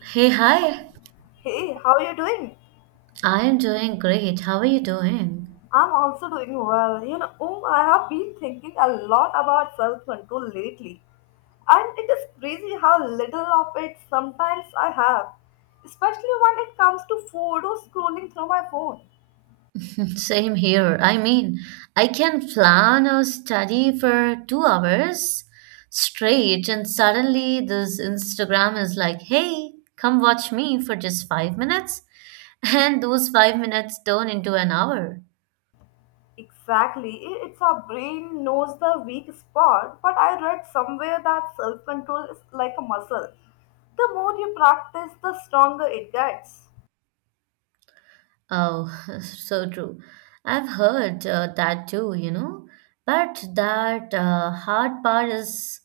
Hey, hi. Hey, how are you doing? I am doing great. How are you doing? I'm also doing well. I have been thinking a lot about self control lately, and it is crazy how little of it sometimes I have, especially when it comes to food or scrolling through my phone. Same here. I mean, I can plan or study for 2 hours straight, and suddenly this Instagram is like, hey, come watch me for just 5 minutes. And those 5 minutes turn into an hour. Exactly, it's our brain knows the weak spot, but I read somewhere that self control is like a muscle. The more you practice, the stronger it gets. Oh, so true. I've heard that too. But that hard part is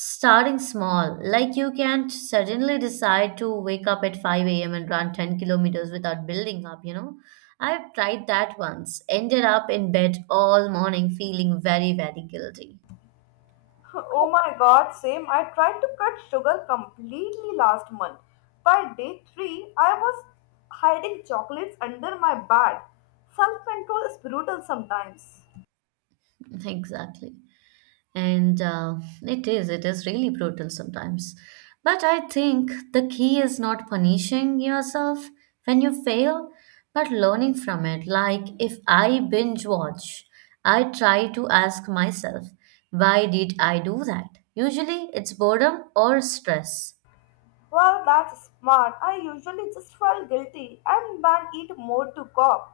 starting small, like you can't suddenly decide to wake up at 5 a.m. and run 10 kilometers without building up. I've tried that once, ended up in bed all morning feeling very, very guilty. Oh my god, same. I tried to cut sugar completely last month. By day 3, I was hiding chocolates under my bed. Self control is brutal sometimes. Exactly. And it is really brutal sometimes. But I think the key is not punishing yourself when you fail, but learning from it. Like if I binge watch, I try to ask myself, why did I do that? Usually it's boredom or stress. Well, that's smart. I usually just felt guilty and then eat more to cope.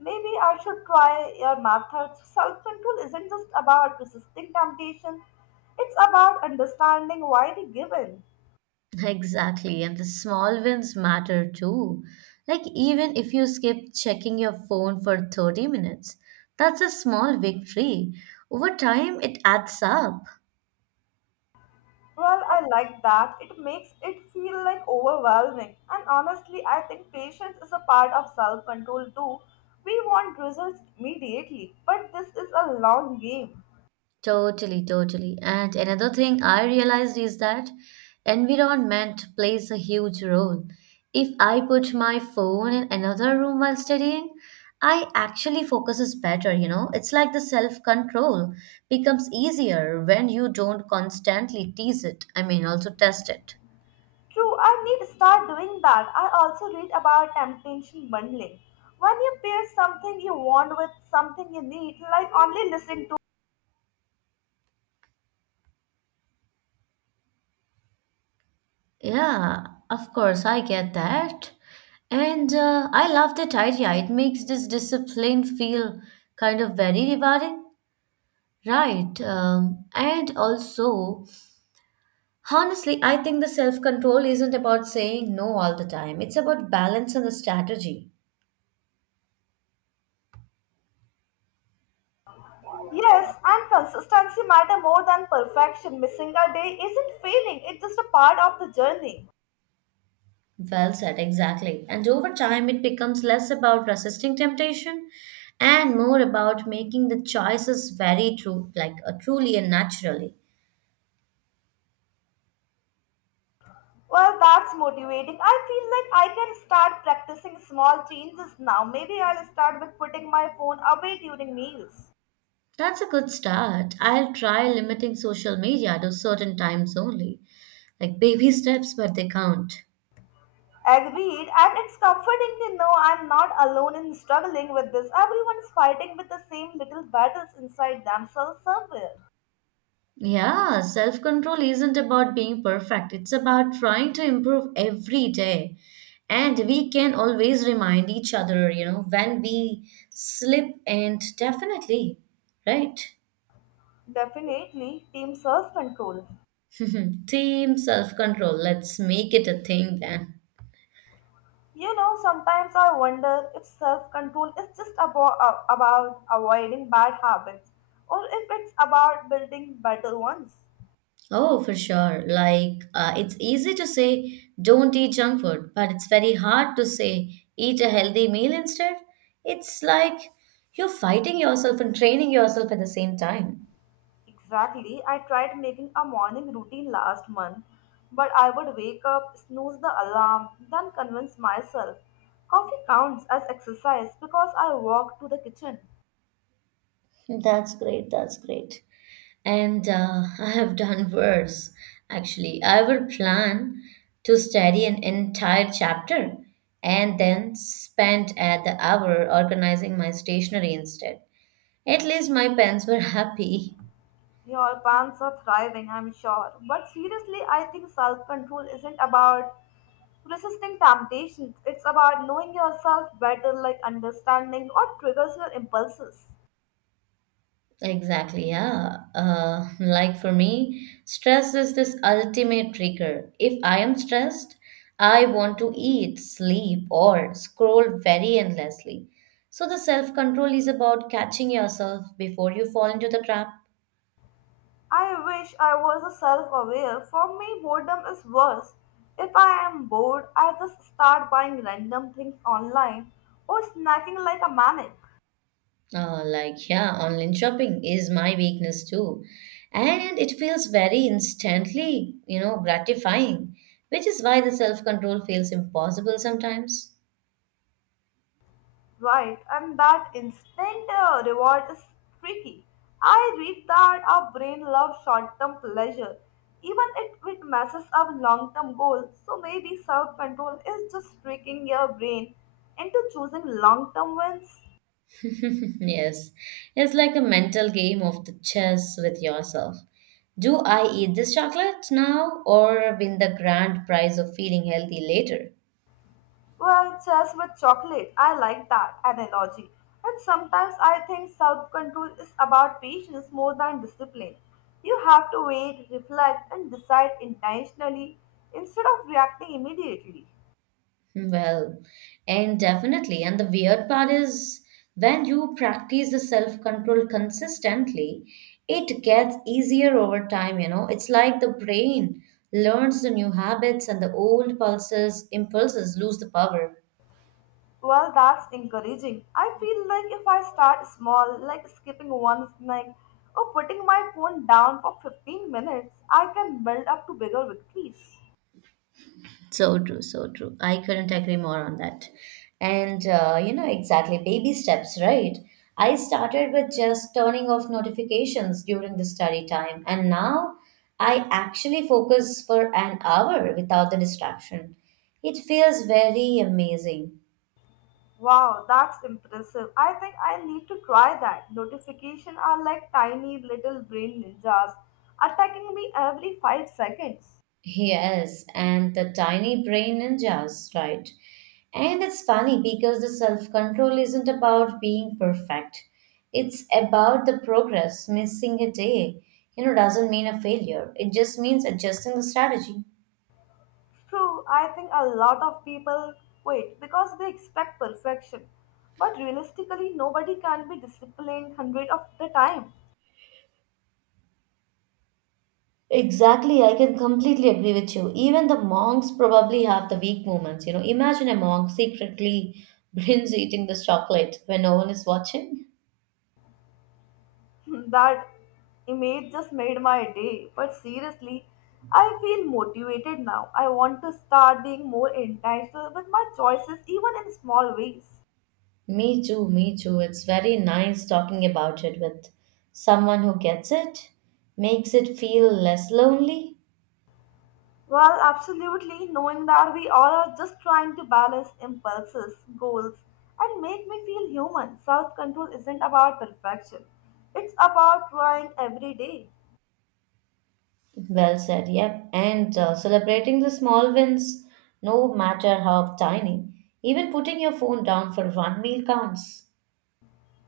Maybe I should try your methods. Self control isn't just about resisting temptation, it's about understanding why we give in. Exactly, and the small wins matter too. Like, even if you skip checking your phone for 30 minutes, that's a small victory. Over time, it adds up. Well, I like that. It makes it feel like overwhelming. And honestly, I think patience is a part of self control too. We want results immediately, but this is a long game. Totally, totally. And another thing I realized is that environment plays a huge role. If I put my phone in another room while studying, I actually focuses better. It's like the self-control becomes easier when you don't constantly tease it. I mean, also test it. True, I need to start doing that. I also read about temptation bundling. When you pair something you want with something you need, like only listen to. Yeah, of course, I get that. And I love that idea. It makes this discipline feel kind of very rewarding. Right. And also, honestly, I think the self control isn't about saying no all the time. It's about balance and the strategy. Yes, and consistency matter more than perfection. Missing a day isn't failing, it's just a part of the journey. Well said, exactly. And over time, it becomes less about resisting temptation and more about making the choices very true, like truly and naturally. Well, that's motivating. I feel like I can start practicing small changes now. Maybe I'll start with putting my phone away during meals. That's a good start. I'll try limiting social media to certain times only, like baby steps, but they count. Agreed, and it's comforting to know I'm not alone in struggling with this. Everyone's fighting with the same little battles inside themselves somewhere. Yeah, self control isn't about being perfect, it's about trying to improve every day. And we can always remind each other, you know, when we slip, and definitely, right? Definitely, team self control. Team self control, let's make it a thing then. You know, sometimes I wonder if self control is just about avoiding bad habits or if it's about building better ones. Oh, for sure. Like, it's easy to say, don't eat junk food, but it's very hard to say, eat a healthy meal instead. It's like you're fighting yourself and training yourself at the same time. Exactly. I tried making a morning routine last month, but I would wake up, snooze the alarm, then convince myself coffee counts as exercise because I walk to the kitchen. That's great. That's great. And I have done worse. Actually, I will plan to study an entire chapter and then spend at the hour organizing my stationery instead. At least my pens were happy. Your pants are thriving, I'm sure. But seriously, I think self control isn't about resisting temptations, it's about knowing yourself better, like understanding what triggers your impulses. Exactly, yeah. Like for me, stress is this ultimate trigger. If I am stressed, I want to eat, sleep, or scroll very endlessly. So the self control is about catching yourself before you fall into the trap. I wish I was a self-aware. For me, boredom is worse. If I am bored, I just start buying random things online or snacking like a maniac, Like, yeah, online shopping is my weakness too. And it feels very instantly, gratifying, which is why the self control feels impossible sometimes. right? And that instant reward is tricky. I read that our brain loves short-term pleasure, even if it messes up long-term goals. So maybe self-control is just tricking your brain into choosing long-term wins. Yes, it's like a mental game of the chess with yourself. Do I eat this chocolate now or win the grand prize of feeling healthy later? Well, chess with chocolate. I like that analogy. And sometimes I think self control is about patience more than discipline. You have to wait, reflect, and decide intentionally instead of reacting immediately. Hmm. Well, and definitely. And the weird part is when you practice the self control consistently, it gets easier over time. It's like the brain learns the new habits and the old pulses impulses lose the power. Well, that's encouraging. I feel like if I start small, like skipping one snack or putting my phone down for 15 minutes, I can build up to bigger victories. So true, so true. I couldn't agree more on that. And exactly, baby steps, right? I started with just turning off notifications during the study time, and now I actually focus for an hour without the distraction. It feels very amazing. Wow, that's impressive. I think I need to try that. Notifications are like tiny little brain ninjas attacking me every 5 seconds. Yes, and the tiny brain ninjas, right? And it's funny because the self control isn't about being perfect. It's about the progress. Missing a day, doesn't mean a failure. It just means adjusting the strategy. True, I think a lot of people quit because they expect perfection. But realistically, nobody can be disciplined 100 of the time. Exactly, I can completely agree with you. Even the monks probably have the weak moments. Imagine a monk secretly binge eating this chocolate when no one is watching. That image just made my day. But seriously, I feel motivated now. I want to start being more intentional with my choices, even in small ways. Me too, me too. It's very nice talking about it with someone who gets it, makes it feel less lonely. Well, absolutely, knowing that we all are just trying to balance impulses, goals, and make me feel human. Self control isn't about perfection, it's about trying every day. Well said, yep. And celebrating the small wins, no matter how tiny. Even putting your phone down for one meal counts.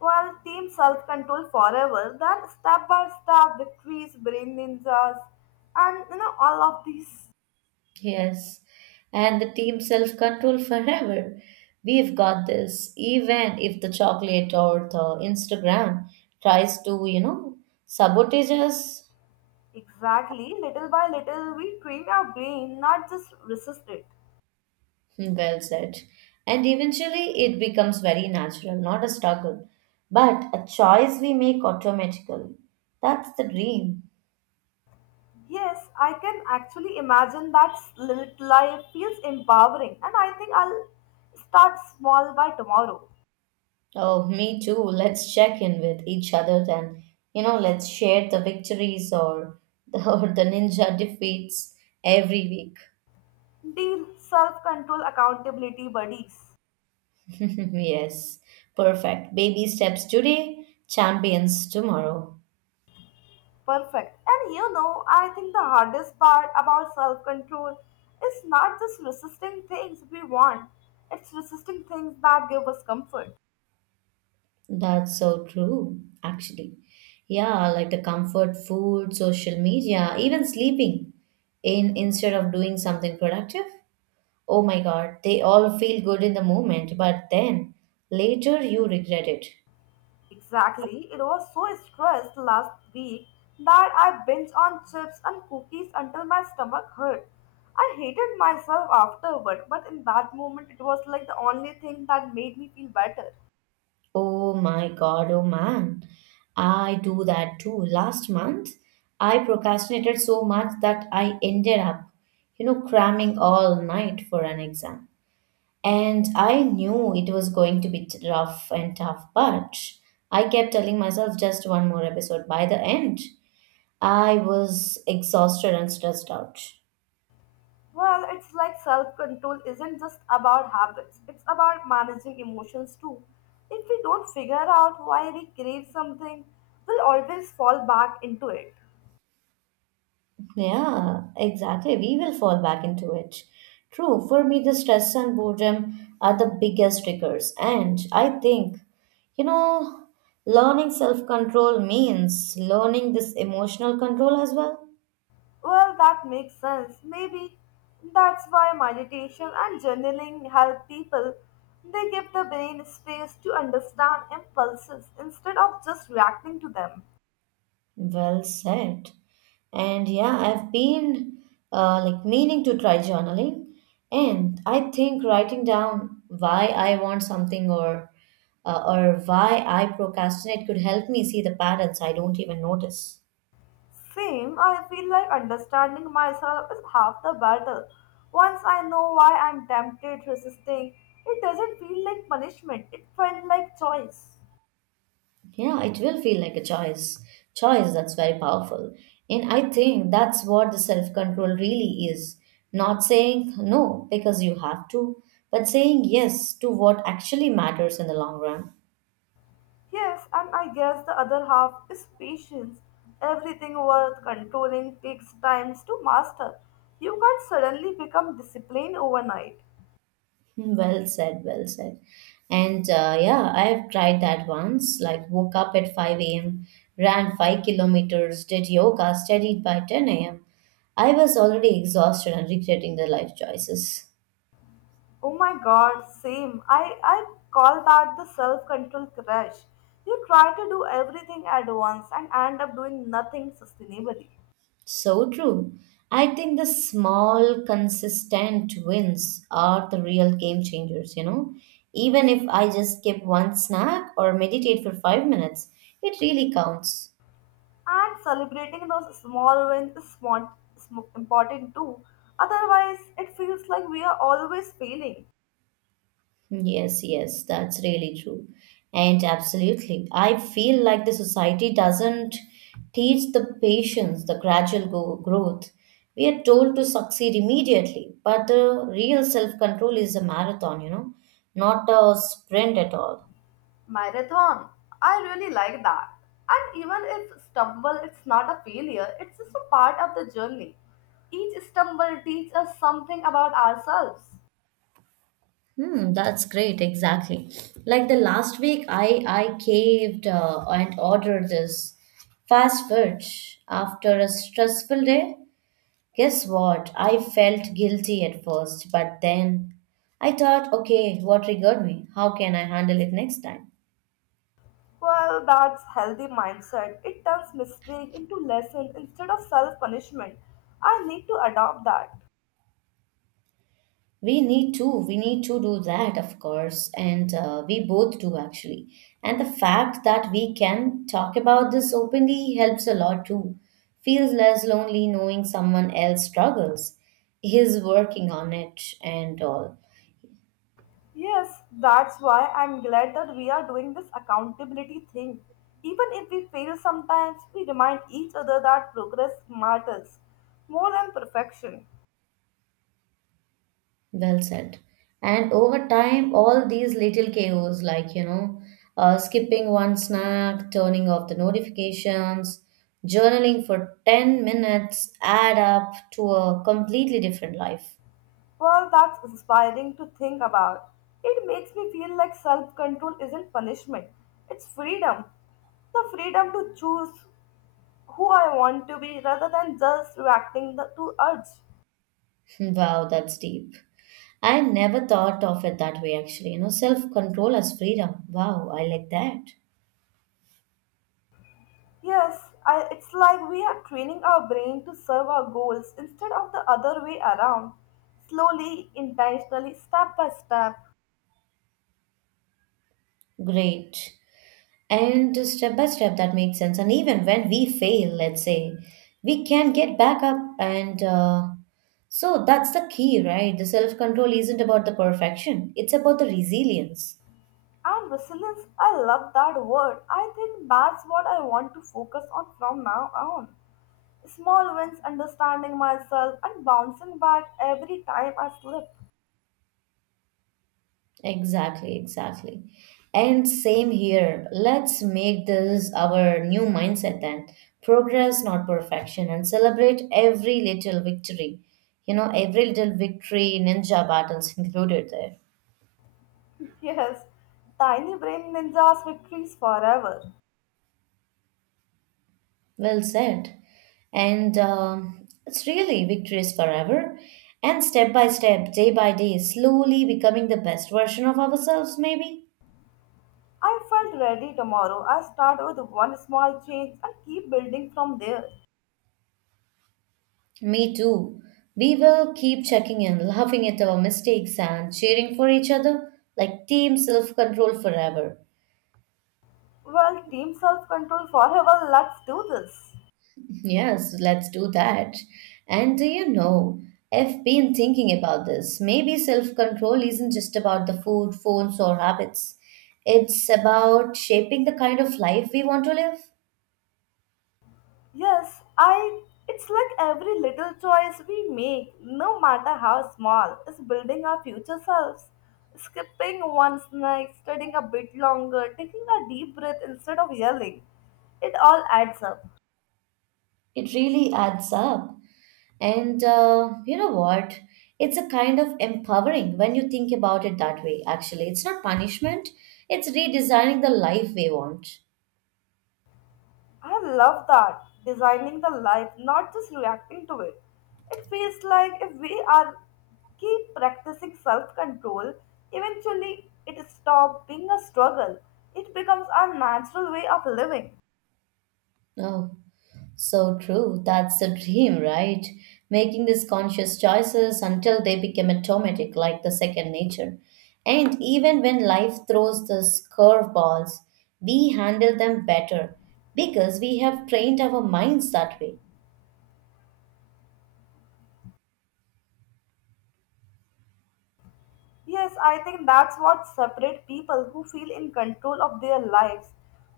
Well, team self control forever, then step by step victories, brain ninjas, and you know, all of these. Yes. And the team self control forever. We've got this. Even if the chocolate or the Instagram tries to, sabotage us. Exactly, little by little, we train our brain, not just resist it. Well said. And eventually it becomes very natural, not a struggle, but a choice we make automatically. That's the dream. Yes, I can actually imagine that slit life feels empowering, and I think I'll start small by tomorrow. Oh, me too. Let's check in with each other then. Let's share the victories or the, or the ninja defeats every week. Deal, self control, accountability buddies. Yes, perfect. Baby steps today, champions tomorrow. Perfect. And you know, I think the hardest part about self control is not just resisting things we want, it's resisting things that give us comfort. That's so true, actually. Yeah, like the comfort food, social media, even sleeping in instead of doing something productive. Oh my God, they all feel good in the moment, but then later you regret it. Exactly. It was so stressed last week that I binged on chips and cookies until my stomach hurt. I hated myself afterward, but in that moment it was like the only thing that made me feel better. Oh my God, oh man. I do that too. Last month, I procrastinated so much that I ended up, cramming all night for an exam. And I knew it was going to be rough and tough, but I kept telling myself just one more episode. By the end, I was exhausted and stressed out. Well, it's like self control isn't just about habits, it's about managing emotions too. If we don't figure out why we crave something, we'll always fall back into it. Yeah, exactly. We will fall back into it. True, for me, the stress and boredom are the biggest triggers. And I think, you know, learning self control means learning this emotional control as well. Well, that makes sense. Maybe that's why meditation and journaling help people. They give the brain space to understand impulses instead of just reacting to them. Well said. And yeah, I've been like meaning to try journaling. And I think writing down why I want something or why I procrastinate could help me see the patterns I don't even notice. Same, I feel like understanding myself is half the battle. Once I know why I'm tempted, resisting, it doesn't feel like punishment, it felt like choice. Yeah, it will feel like a choice. Choice that's very powerful. And I think that's what the self control really is. Not saying no because you have to, but saying yes to what actually matters in the long run. Yes, and I guess the other half is patience. Everything worth controlling takes time to master. You can't suddenly become disciplined overnight. Hmm. Well said, well said. And yeah, I have tried that once. Like, woke up at 5 a.m., ran 5 kilometers, did yoga, studied by 10 a.m. I was already exhausted and regretting the life choices. Oh my god, same. I call that the self control crash. You try to do everything at once and end up doing nothing sustainably. So true. I think the small, consistent wins are the real game changers. Even if I just skip one snack or meditate for 5 minutes, it really counts. And celebrating those small wins is smart, important too. Otherwise, it feels like we are always failing. Yes, yes, that's really true. And absolutely. I feel like the society doesn't teach the patience, the gradual growth. We are told to succeed immediately, but the real self control is a marathon, not a sprint at all. Marathon. I really like that. And even if stumble, it's not a failure, it's just a part of the journey. Each stumble teaches us something about ourselves. Hmm, that's great, exactly. Like the last week, I caved and ordered this fast food after a stressful day. Guess what? I felt guilty at first, but then I thought, okay, what triggered me? How can I handle it next time? Well, that's healthy mindset. It turns mistake into lesson instead of self-punishment. I need to adopt that. We need to do that, of course, and we both do actually. And the fact that we can talk about this openly helps a lot too. Feels less lonely knowing someone else struggles, is working on it and all. Yes, that's why I'm glad that we are doing this accountability thing. Even if we fail sometimes, we remind each other that progress matters more than perfection. Well said. And over time, all these little chaos, like, skipping one snack, turning off the notifications, journaling for 10 minutes, add up to a completely different life. Well, that's inspiring to think about. It makes me feel like self control isn't punishment, it's freedom. The freedom to choose who I want to be rather than just reacting the, to urge. Wow, that's deep. I never thought of it that way, actually. Self control as freedom. Wow, I like that. Yes, I, it's like we are training our brain to serve our goals instead of the other way around. Slowly, intentionally, step by step. Great. And step by step, that makes sense. And even when we fail, let's say, we can get back up, and so that's the key, right? The self control isn't about the perfection, it's about the resilience. And resilience, I love that word. I think that's what I want to focus on from now on. Small wins, understanding myself, and bouncing back every time I slip. Exactly, exactly. And same here. Let's make this our new mindset then, progress not perfection, and celebrate every little victory, every little victory, ninja battles included there. Yes, tiny brain ninjas victories forever. Well said. And it's really victories forever. And step by step, day by day, slowly becoming the best version of ourselves, maybe. I felt ready tomorrow. I start with one small change and keep building from there. Me too. We will keep checking in, laughing at our mistakes, and cheering for each other like team self control forever. Well, team self control forever. Let's do this. Yes, let's do that. And do you know, I've been thinking about this. Maybe self-control isn't just about the food, phones, or habits. It's about shaping the kind of life we want to live. Yes, I it's like every little choice we make, no matter how small, is building our future selves. Skipping one snack, studying a bit longer, taking a deep breath instead of yelling. It all adds up. It really adds up. And you know what? It's a kind of empowering when you think about it that way, actually. It's not punishment, it's redesigning the life we want. I love that. Designing the life, not just reacting to it. It feels like if we are keep practicing self-control, eventually it stops being a struggle. It becomes our natural way of living. Oh. So true. That's the dream, right? Making these conscious choices until they become automatic, like the second nature. And even when life throws these curveballs, we handle them better because we have trained our minds that way. Yes, I think that's what separates people who feel in control of their lives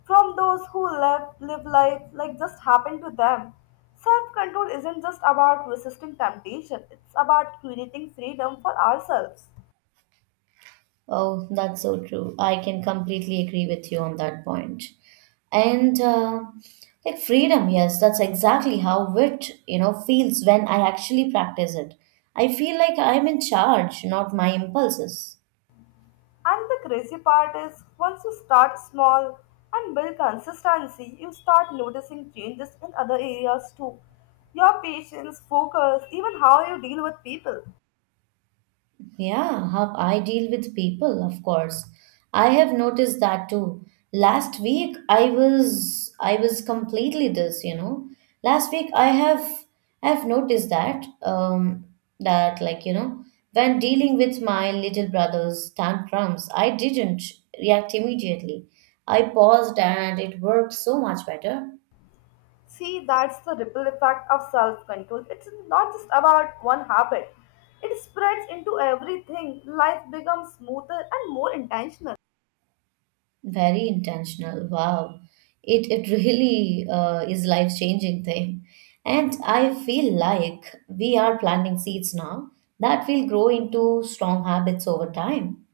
from those who live life like just happened to them. Self control isn't just about resisting temptation, it's about creating freedom for ourselves. Oh, that's so true. I can completely agree with you on that point. And like freedom, yes, that's exactly how wit, feels when I actually practice it. I feel like I'm in charge, not my impulses. And the crazy part is, once you start small and build consistency, you start noticing changes in other areas too. Your patience, focus, even how you deal with people. Yeah, how I deal with people, of course. I have noticed that too. Last week I was completely this, you know. Last week I have noticed that that, when dealing with my little brother's tantrums, I didn't react immediately. I paused and it worked so much better. See, that's the ripple effect of self control. It's not just about one habit, it spreads into everything. Life becomes smoother and more intentional. Very intentional. Wow. It really is life changing thing. And I feel like we are planting seeds now that will grow into strong habits over time.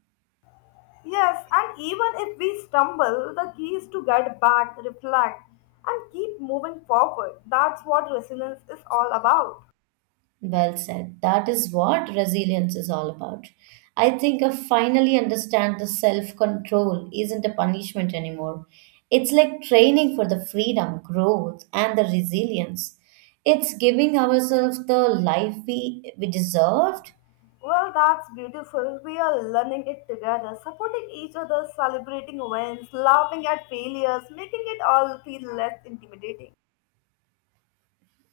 Yes, and even if we stumble, the key is to get back, reflect, and keep moving forward. That's what resilience is all about. Well said. That is what resilience is all about. I think I finally understand the self control isn't a punishment anymore. It's like training for the freedom, growth, and the resilience. It's giving ourselves the life we deserved. Well, that's beautiful. We are learning it together, supporting each other, celebrating wins, laughing at failures, making it all feel less intimidating.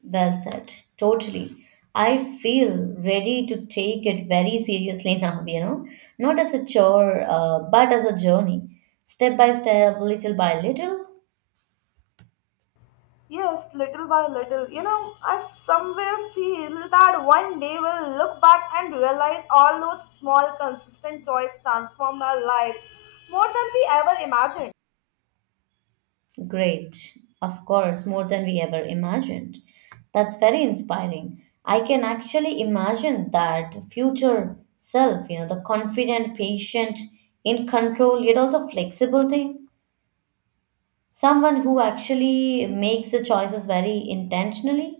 Well said. Totally. I feel ready to take it very seriously now, you know, not as a chore, but as a journey, step by step, little by little. Yes, little by little. You know, I somewhere feel that one day we'll look back and realize all those small, consistent joys transformed our lives more than we ever imagined. Great. Of course, more than we ever imagined. That's very inspiring. I can actually imagine that future self, you know, the confident, patient, in control, yet also flexible thing. Someone who actually makes the choices very intentionally.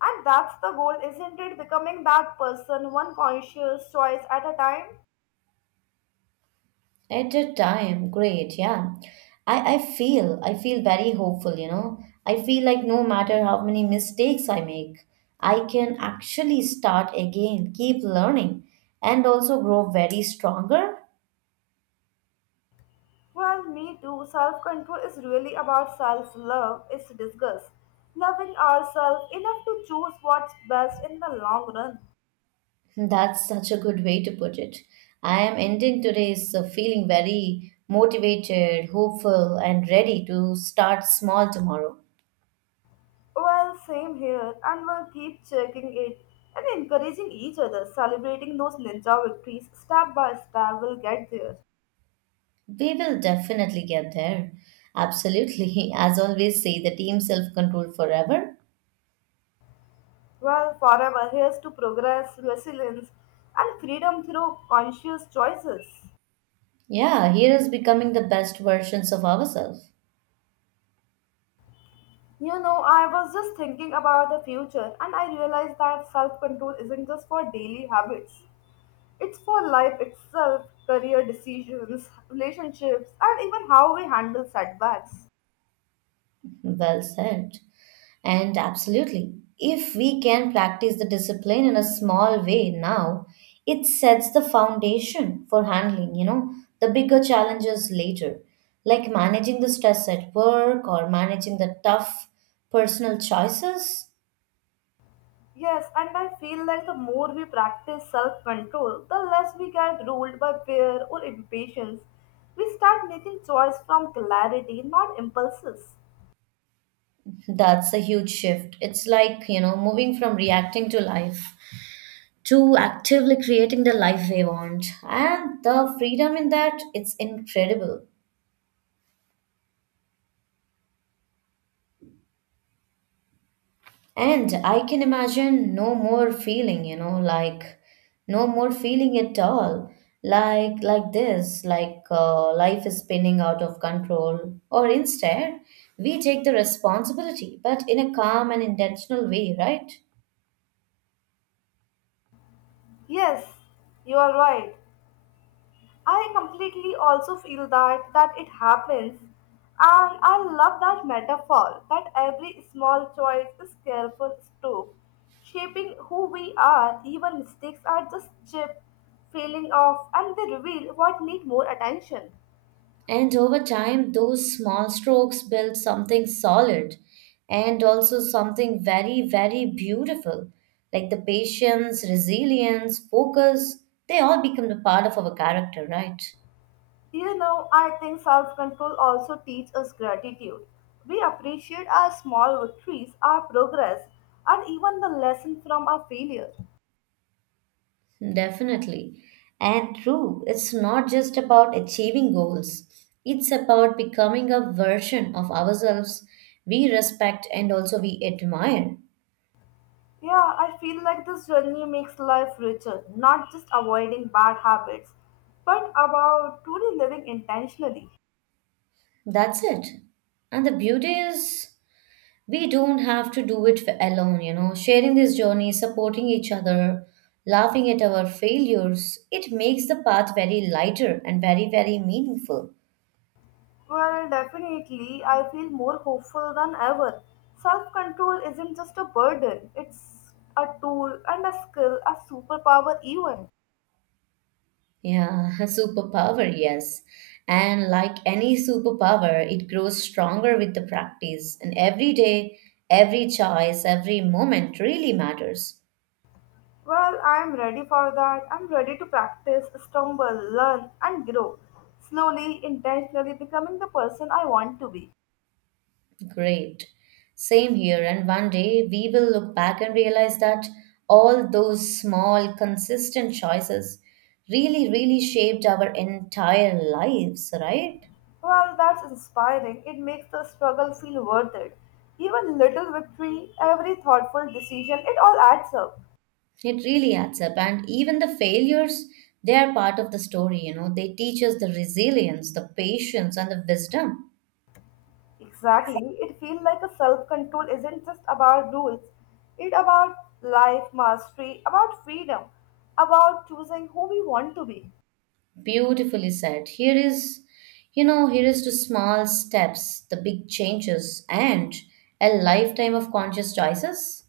And that's the goal, isn't it? Becoming that person, one conscious choice at a time. At that time, great, yeah. I feel very hopeful, you know. I feel like no matter how many mistakes I make, I can actually start again, keep learning, and also grow very stronger. Well, me too. Self control is really about self love, it's disgust. Loving ourselves enough to choose what's best in the long run. That's such a good way to put it. I am ending today's feeling very motivated, hopeful, and ready to start small tomorrow. Well, same here, and we'll keep checking it and encouraging each other, celebrating those ninja victories step by step. We'll get there. We will definitely get there. Absolutely. As always, say the team self control forever. Well, forever, here's to progress, resilience, and freedom through conscious choices. Yeah, here is becoming the best versions of ourselves. You know, I was just thinking about the future, and I realized that self control isn't just for daily habits, it's for life itself, career decisions, relationships, and even how we handle setbacks. Well said. And absolutely, if we can practice the discipline in a small way now, it sets the foundation for handling, you know, the bigger challenges later, like managing the stress at work or managing the tough personal choices. Yes, and I feel like the more we practice self control, the less we get ruled by fear or impatience. We start making choice from clarity, not impulses. That's a huge shift. It's like, you know, moving from reacting to life, to actively creating the life they want. And the freedom in that, it's incredible. And I can imagine no more feeling, you know, like no more feeling at all. Like this, like life is spinning out of control. Or instead, we take the responsibility, but in a calm and intentional way, right? Yes, you are right. I completely also feel that it happens. And I love that metaphor that every small choice is careful stroke, shaping who we are. Even mistakes are just chip, feeling off, and they reveal what need more attention. And over time, those small strokes build something solid and also something very, very beautiful. Like the patience, resilience, focus, they all become the part of our character, right? You know, I think self control also teaches us gratitude. We appreciate our small victories, our progress, and even the lesson from our failure. Definitely. And true, it's not just about achieving goals, it's about becoming a version of ourselves we respect and also we admire. Yeah, I feel like this journey makes life richer, not just avoiding bad habits, but about truly living intentionally. That's it. And the beauty is, we don't have to do it alone. You know, sharing this journey, supporting each other, laughing at our failures, it makes the path very lighter and very, very meaningful. Well, definitely, I feel more hopeful than ever. Self control isn't just a burden, it's a tool and a skill, a superpower, even. Yeah, superpower, yes. And like any superpower, it grows stronger with the practice, and every day, every choice, every moment really matters. Well, I'm ready for that. I'm ready to practice, stumble, learn, and grow. Slowly, intentionally becoming the person I want to be. Great. Same here. And one day we will look back and realize that all those small, consistent choices really, really shaped our entire lives, right? Well, that's inspiring. It makes the struggle feel worth it. Even little victory, every thoughtful decision, it all adds up. It really adds up. And even the failures, they are part of the story, you know. They teach us the resilience, the patience, and the wisdom. Exactly. It feels like a self-control isn't just about rules. It's about life mastery, about freedom, about choosing who we want to be. Beautifully said. Here is to small steps, the big changes, and a lifetime of conscious choices.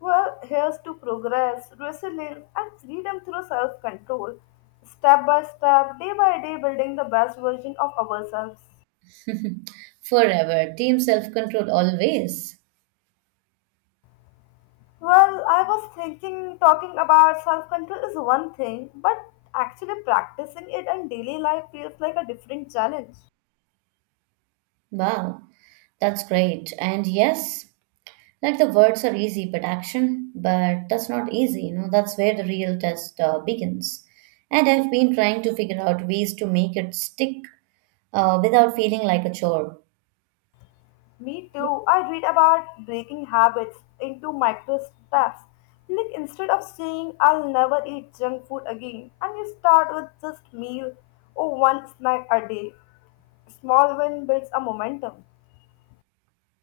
Well, here's to progress, resilience, and freedom through self control, step by step, day by day, building the best version of ourselves. Forever. Team self control always. I was thinking talking about self control is one thing, but actually practicing it in daily life feels like a different challenge. Wow. That's great. And yes, like the words are easy, but action, but that's not easy. You know, that's where the real test begins. And I've been trying to figure out ways to make it stick without feeling like a chore. Me too. I read about breaking habits into micro steps. Like instead of saying I'll never eat junk food again, and you start with just meal or one snack a day. Small win builds a momentum.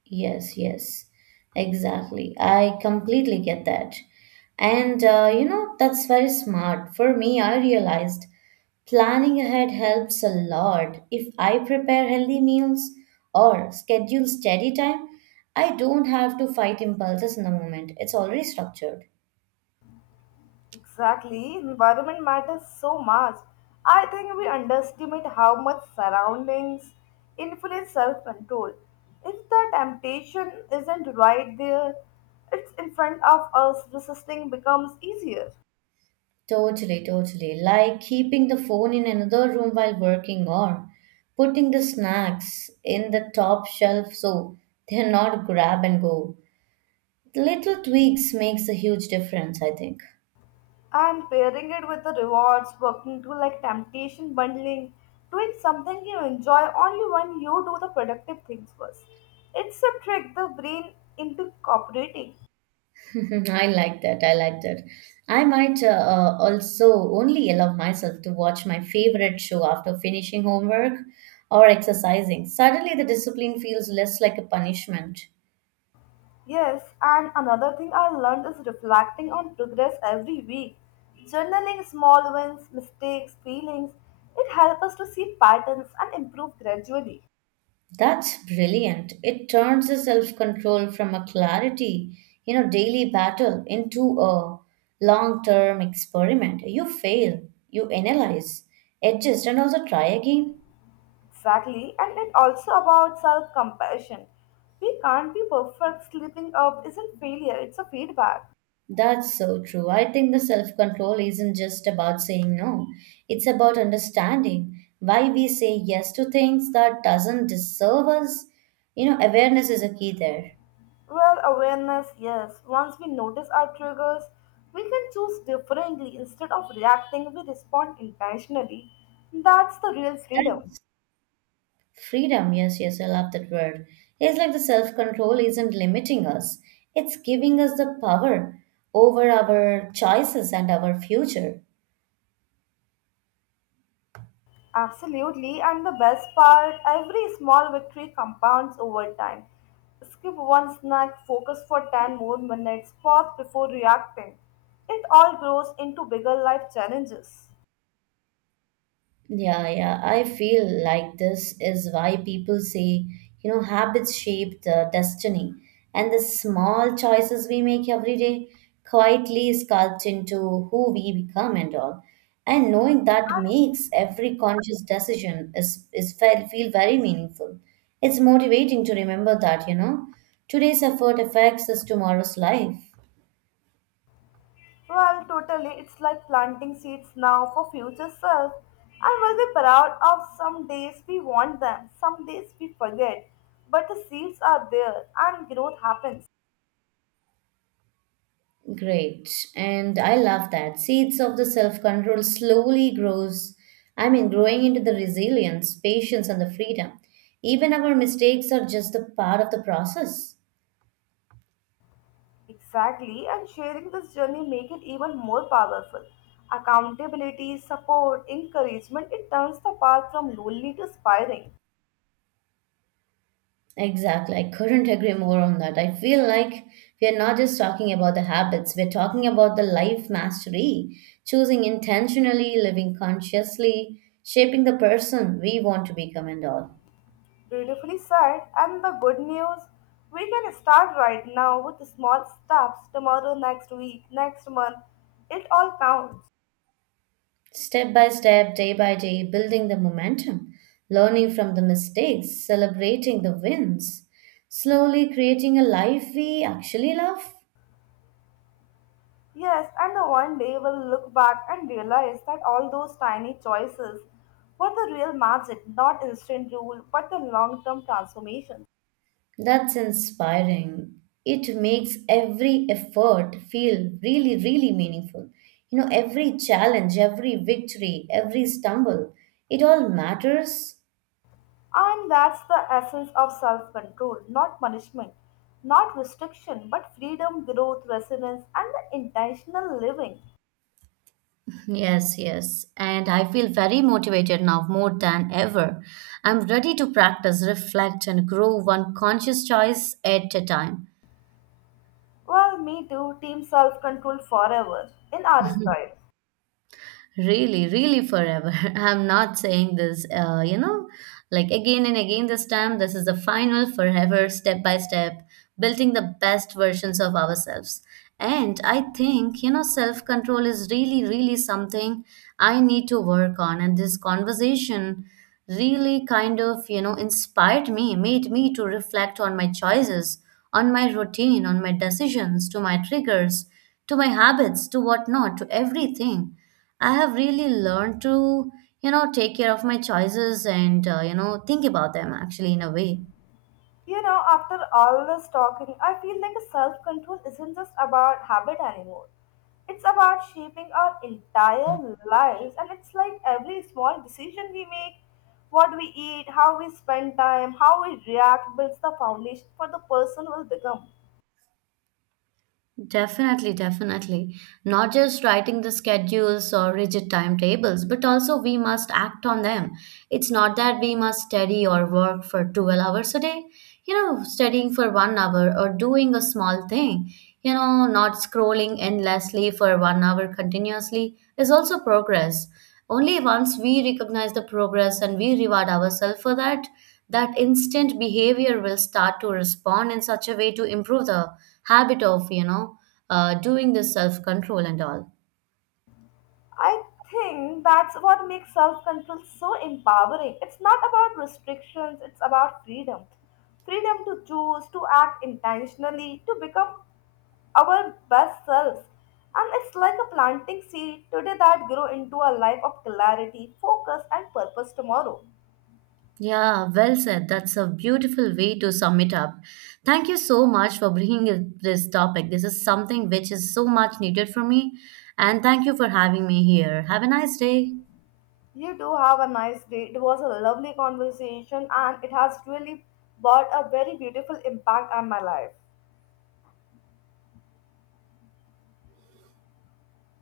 Yes, yes, exactly. I completely get that. And you know, that's very smart. For me, I realized planning ahead helps a lot. If I prepare healthy meals or schedule steady time, I don't have to fight impulses in the moment. It's already structured. Exactly. Environment matters so much. I think we underestimate how much surroundings influence self control. If the temptation isn't right there, it's in front of us, resisting becomes easier. Totally, totally. Like keeping the phone in another room while working, or putting the snacks in the top shelf so they're not grab and go. Little tweaks makes a huge difference, I think. And pairing it with the rewards, working to like temptation bundling, doing something you enjoy only when you do the productive things first. It's a trick the brain into cooperating. I like that. I might also only allow myself to watch my favorite show after finishing homework or exercising. Suddenly, the discipline feels less like a punishment. Yes, and another thing I learned is reflecting on progress every week. Journaling small wins, mistakes, feelings, it helps us to see patterns and improve gradually. That's brilliant. It turns the self control from a clarity, you know, daily battle into a long term experiment. You fail, you analyze, adjust, and also try again. Exactly, and it also about self compassion. We can't be perfect. Slipping up isn't failure, it's a feedback. That's so true. I think the self control isn't just about saying no. It's about understanding why we say yes to things that doesn't deserve us. You know, awareness is a key there. Well, awareness, yes. Once we notice our triggers, we can choose differently. Instead of reacting, we respond intentionally. That's the real freedom. That's freedom. Yes, yes, I love that word. It's like the self control isn't limiting us. It's giving us the power over our choices and our future. Absolutely, and the best part, every small victory compounds over time. Skip one snack, focus for 10 more minutes, pause before reacting. It all grows into bigger life challenges. Yeah, yeah. I feel like this is why people say, you know, habits shape the destiny. And the small choices we make every day quietly sculpt into who we become and all. And knowing that And makes every conscious decision feel very meaningful. It's motivating to remember that, you know, today's effort affects us tomorrow's life. Totally, it's like planting seeds now for future self. And we'll be proud of some days we want them, some days we forget. But the seeds are there and growth happens. Great. And I love that. Seeds of the self-control slowly grows, I mean, growing into the resilience, patience, and the freedom. Even our mistakes are just the part of the process. Exactly, and sharing this journey make it even more powerful. Accountability, support, encouragement, it turns the path from lonely to inspiring. Exactly. I couldn't agree more on that. I feel like we are not just talking about the habits, we're talking about the life mastery, choosing intentionally, living consciously, shaping the person we want to become and all. Beautifully said, and the good news, we can start right now with small steps tomorrow, next week, next month. It all counts. Step by step, day by day, building the momentum, learning from the mistakes, celebrating the wins, slowly creating a life we actually love. Yes, and the one day we'll look back and realize that all those tiny choices were the real magic, not instant rule, but the long-term transformation. That's inspiring. It makes every effort feel really, really meaningful. You know, every challenge, every victory, every stumble, it all matters. And that's the essence of self control, not punishment, not restriction, but freedom, growth, resilience, and the intentional living. Yes, yes. And I feel very motivated now more than ever. I'm ready to practice, reflect, and grow one conscious choice at a time. Well, me too, team self control forever in our style. Really, really forever. I'm not saying this, you know, like again and again this time. This is the final forever, step by step, building the best versions of ourselves. And I think, you know, self control is really, really something I need to work on. And this conversation really kind of, you know, inspired me, made me to reflect on my choices, on my routine, on my decisions, to my triggers, to my habits, to whatnot, to everything. I have really learned to, you know, take care of my choices and, you know, think about them actually in a way. You know, after all this talking, I feel like a self control isn't just about habit anymore. It's about shaping our entire lives, and it's like every small decision we make, what we eat, how we spend time, how we react, builds the foundation for the person we'll become. Definitely, definitely. Not just writing the schedules or rigid timetables, but also we must act on them. It's not that we must study or work for 12 hours a day, you know, studying for one hour or doing a small thing, you know, not scrolling endlessly for one hour continuously is also progress. Only once we recognize the progress and we reward ourselves for that, that instant behavior will start to respond in such a way to improve the habit of, you know, doing the self control and all. I think that's what makes self control so empowering. It's not about restrictions, it's about freedom. Freedom to choose, to act intentionally, to become our best selves. And it's like a planting seed today that grow into a life of clarity, focus, and purpose tomorrow. Yeah, well said. That's a beautiful way to sum it up. Thank you so much for this topic. This is something which is so much needed for me. And thank you for having me here. Have a nice day. You do have a nice day. It was a lovely conversation, and it has really brought a very beautiful impact on my life.